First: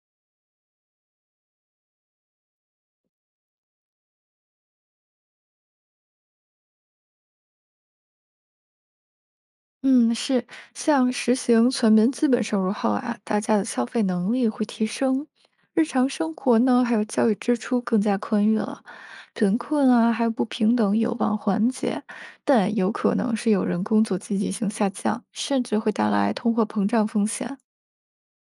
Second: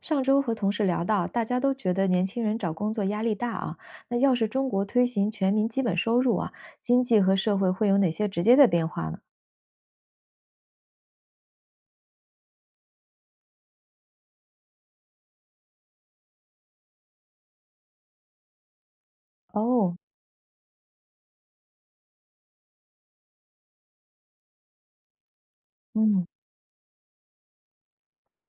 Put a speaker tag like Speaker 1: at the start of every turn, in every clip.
Speaker 1: 上周和同事聊到，大家都觉得年轻人找工作压力大啊。那要是中国推行全民基本收入啊，经济和社会会有哪些直接的变化呢？
Speaker 2: 嗯，是，像实行全民基本收入后啊，大家的消费能力会提升，日常生活呢，还有教育支出更加宽裕了，贫困
Speaker 1: 哦，
Speaker 2: 啊，还有不平等有望缓解，但有可能是有人工作积极性下降，甚至会带
Speaker 1: 嗯，
Speaker 2: 来通货膨胀风险。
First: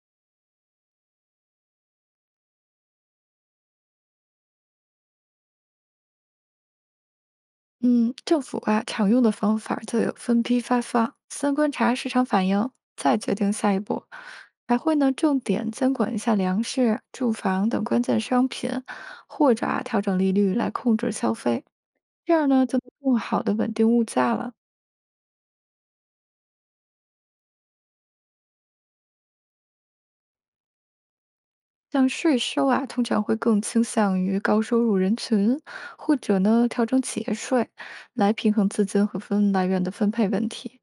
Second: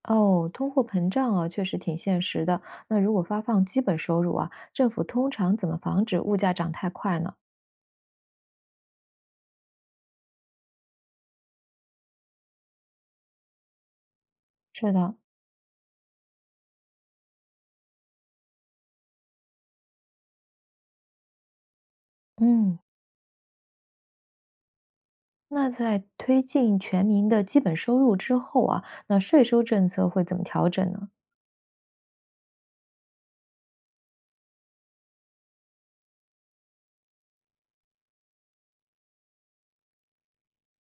Speaker 1: 哦，通货膨胀啊，确实挺现实的。那如果发放基本收入啊，政府通常怎么防止物价涨太快呢？
Speaker 2: 嗯，政府啊常用的方法儿就有分批发放，先观察市场反应，再决定下一步。还
Speaker 1: 是
Speaker 2: 会呢
Speaker 1: 的，
Speaker 2: 重点监管一下粮食、住房等关键商品，或者啊调整利率来控制消费，这样呢
Speaker 1: 嗯。
Speaker 2: 就能更好的稳定物价了。
Speaker 1: 那在推进全民的基本收入之后啊，那税收政策会怎么调整呢？
Speaker 2: 像税收啊，通常会更倾向于高收入人群，或者呢调整企业税，来平衡资金和分来源的分配问题。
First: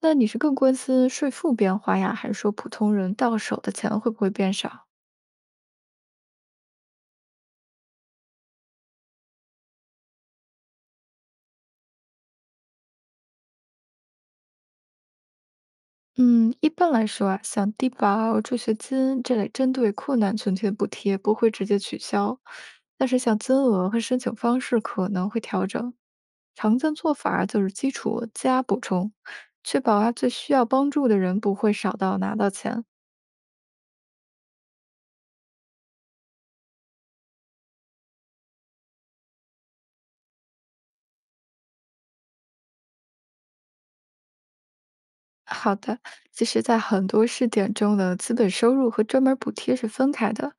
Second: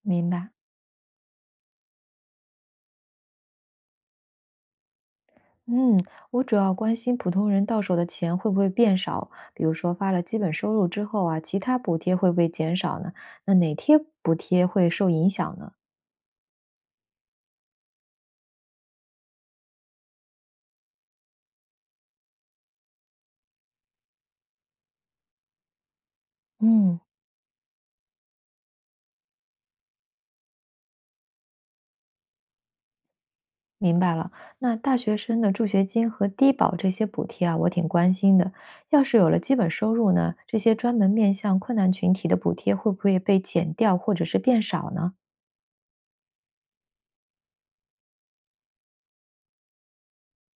Speaker 2: 那你
Speaker 1: 明
Speaker 2: 是
Speaker 1: 白。
Speaker 2: 更关心税负变化呀，还是说普通人到手的钱会不会变少？
Speaker 1: 嗯，我主要关心普通人到手的钱会不会变少，比如说发了基本收入之后啊，其他补贴会不会减少呢？那哪些补贴会受影响呢？
Speaker 2: 嗯，一般来说啊，像低保、助学金这类针对困难群体的补贴不会直接取消，但是像金额和申请方式可能会调整。常见
Speaker 1: 嗯，
Speaker 2: 做法儿就是基础加补充，确保啊最需要帮助的人不会少到拿到钱。
Speaker 1: 明白了。那大学生的助学金和低保这些补贴啊，我挺关心的。要是有了基本收入呢，这些专门面向困难群体的补贴会不会被减掉或者是变少呢？
Speaker 2: 好的，其实，在很多试点中的资本收入和专门补贴是分开的。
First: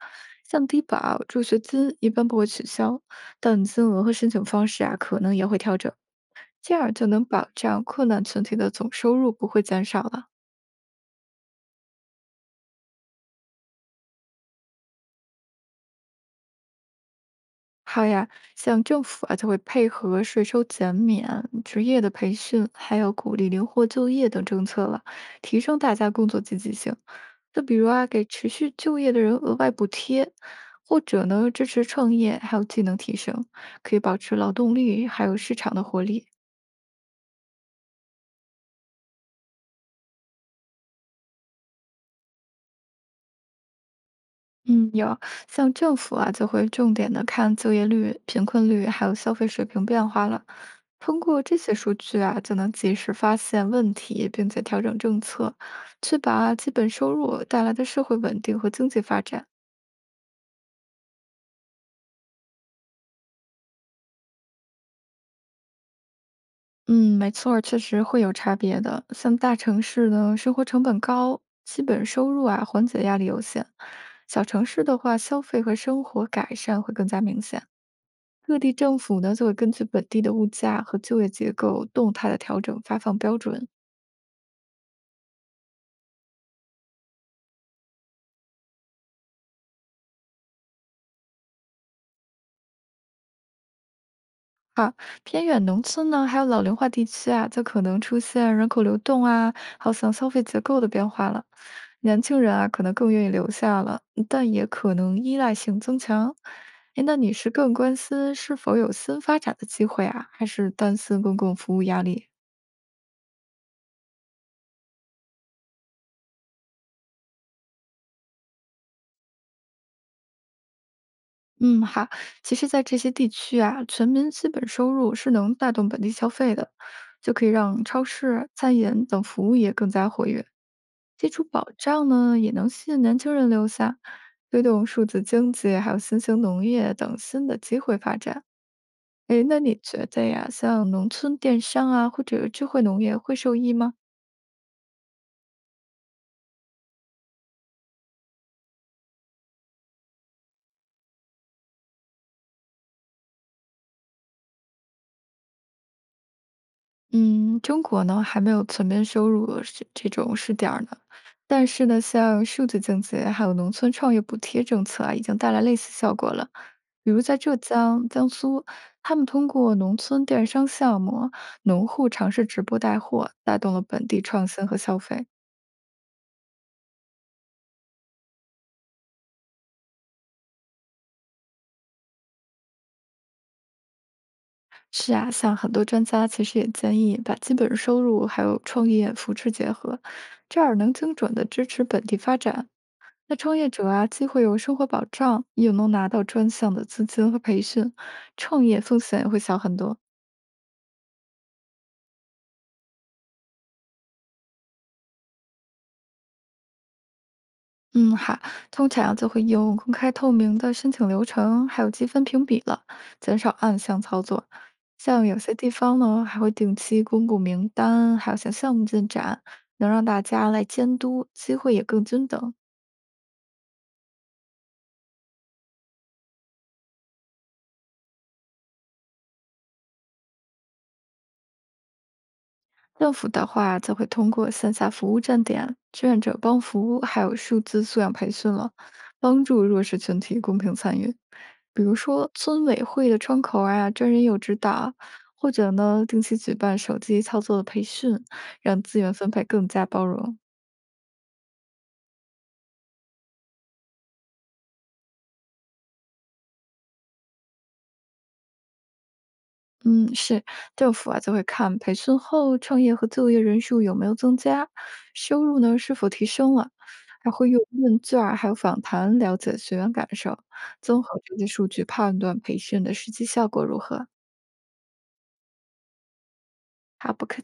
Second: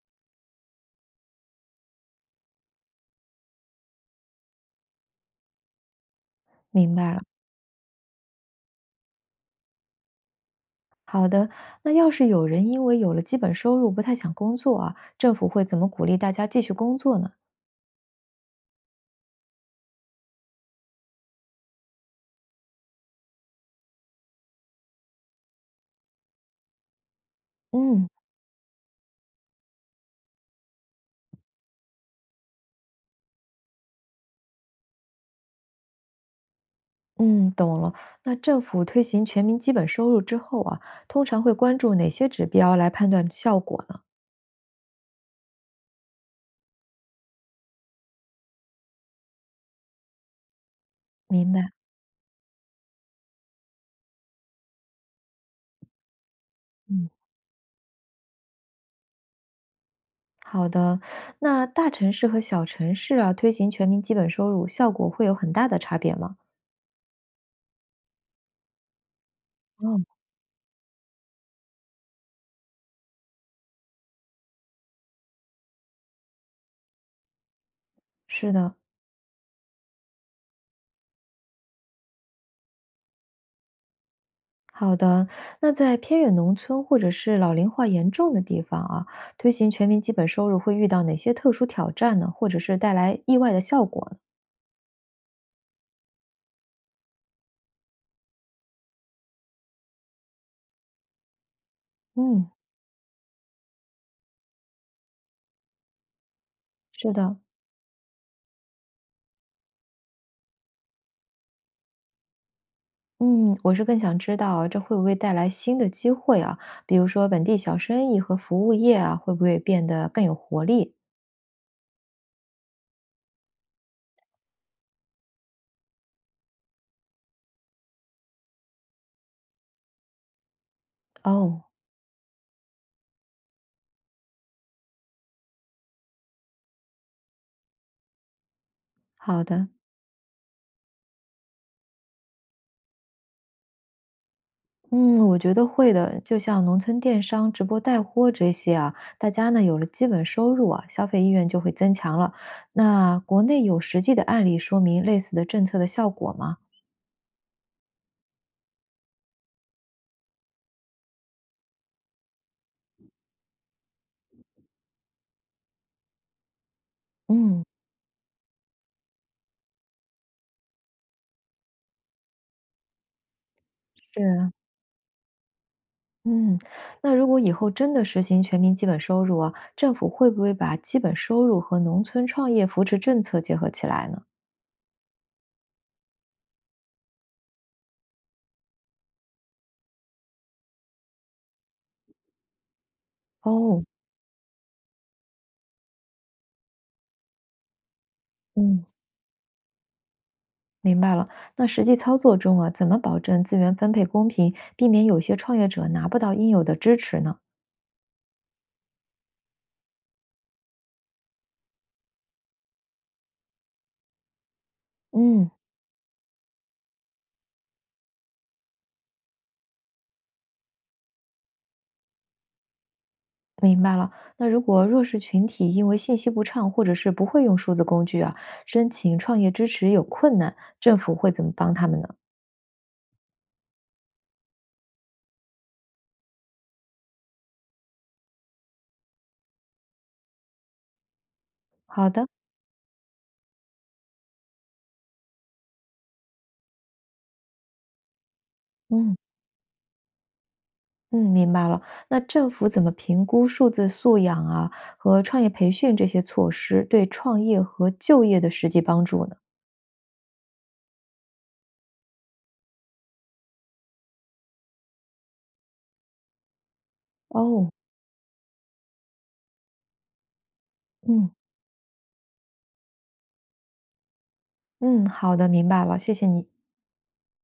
Speaker 2: 像低保、助学金一般不会取消，但金额和申请方式啊，可能也会调整，这样
Speaker 1: 明
Speaker 2: 就
Speaker 1: 白了。
Speaker 2: 能保障困难群体的总收入不会减少了。
Speaker 1: 好的，那要是有人因为有了基本收入不太想工作啊，政府会怎么鼓励大家继续工作呢？
Speaker 2: 好呀，像政府啊，就会配合税收减免、职业的培训，还有鼓励灵活就业等政策了，提升大家工作积极性。就比如啊，
Speaker 1: 嗯
Speaker 2: 给持续就业的人额外补贴，或者呢支持创业，还有技能提升，可以保持劳动力还有市场的活力。
Speaker 1: 嗯，懂了。那政府推行全民基本收入之后啊，通常会关注哪些指标来判断效果呢？
Speaker 2: 嗯，有，像政府啊，就会重点的看就业率、贫困率，还有消费水平变化了。通过
Speaker 1: 明
Speaker 2: 这
Speaker 1: 白。
Speaker 2: 些数据啊，就能及时发现问题，并且调整政策，确保基本
Speaker 1: 嗯，
Speaker 2: 收入带来的社会稳定和经济发展。
Speaker 1: 好的。那大城市和小城市啊，推行全民基本收入，效果会有很大的差别吗？
Speaker 2: 嗯，没错儿确实会有差别的。像大城
Speaker 1: 哦，
Speaker 2: 市呢，生活成本高，基本收入啊，缓解压力有限；小城市的话，消费和生活改善会更加明显。
Speaker 1: 是
Speaker 2: 各地
Speaker 1: 的，
Speaker 2: 政府呢就会根据本地的物价和就业结构动态的调整发放标准。
Speaker 1: 好的。那在偏远农村或者是老龄化严重的地方啊，推行全民基本收入会遇到哪些特殊挑战呢？或者是带来意外的效果呢？
Speaker 2: 啊，偏远农村呢，还有老龄化地区啊，就可能出现人口流动啊，还有像消费结构的变化了。年轻
Speaker 1: 嗯，
Speaker 2: 人啊，可能更愿意留下了，但也可能依赖性增强。哎，
Speaker 1: 是
Speaker 2: 那你
Speaker 1: 的。
Speaker 2: 是更关心是否有新发展的机会啊，还是担心公共服务压力？
Speaker 1: 嗯，我是更想知道这会不会带来新的机会啊？比如说本地小生意和服务业啊，会不会变得更有活力？
Speaker 2: 嗯，好。其实，在这些地区啊，全民基本收入是能带动本地消费的，就可以让超市、餐饮等服务业更加活跃。基础
Speaker 1: 哦，
Speaker 2: 保障呢，也能吸引年轻人留下，推动数字经济还有新型农业等新的机会发展。诶，
Speaker 1: 好
Speaker 2: 那
Speaker 1: 的，
Speaker 2: 你觉得呀，像农村电商啊，或者智慧农业会受益吗？
Speaker 1: 嗯，我觉得会的。就像农村电商、直播带货这些啊，大家呢有了基本收入啊，消费意愿就会增强了。那国内有实际的案例说明类似的政策的效果吗？
Speaker 2: 嗯，中国呢还没有全面收入是这种试点儿呢，但是呢，像数字经济还有农村创业补贴政策啊，已经带来类似效果了。比如在浙
Speaker 1: 嗯，
Speaker 2: 江、江苏，他们通过农村电商项目，农户尝试直播带货，带动了本地
Speaker 1: 是
Speaker 2: 创
Speaker 1: 啊。
Speaker 2: 新和消费。
Speaker 1: 嗯，那如果以后真的实行全民基本收入啊，政府会不会把基本收入和农村创业扶持政策结合起来呢？
Speaker 2: 是啊，像很多专家其实也建议把基本收入还有创业扶持结合，这样能精准的支持本地发展。那创业
Speaker 1: 哦，
Speaker 2: 者啊，既会有生活保障，又能拿到专项的资金和培训，创业
Speaker 1: 嗯，
Speaker 2: 风险也会小很多。
Speaker 1: 明白了。那实际操作中啊，怎么保证资源分配公平，避免有些创业者拿不到应有的支持呢？
Speaker 2: 嗯，好，通常啊就会用公开透明的申请流程，还有积分评比了，减少暗箱操作。像有
Speaker 1: 嗯，
Speaker 2: 些地方呢，还会定期公布名单，还有像项目进展，能让大家来监督，机会也更均等。
Speaker 1: 明白了。那如果弱势群体因为信息不畅或者是不会用数字工具啊，申请创业支持有困难，政府会怎么帮他们呢？
Speaker 2: 政府的话，则会通过线下服务站点、志愿者帮扶，还有数字素养培训了，帮助弱势群体公平参与。比如
Speaker 1: 好的，
Speaker 2: 说村委会的窗口啊，专人有指导，或者呢，定期举办手机操作的培训，让资源
Speaker 1: 嗯。
Speaker 2: 分配更加包容。
Speaker 1: 嗯，明白了。那政府怎么评估数字素养啊和创业培训这些措施对创业和就业的实际帮助呢？
Speaker 2: 嗯，是，政府啊就会看培训后创业和就业人数有没有增加，收入呢是否提升了，还会用
Speaker 1: 哦，
Speaker 2: 问卷儿还有访谈了解学员感受，综合
Speaker 1: 嗯。
Speaker 2: 这些数据判断培训的实际效果如何。
Speaker 1: 嗯，好的，明白了，谢谢你。
Speaker 2: 好，不客气。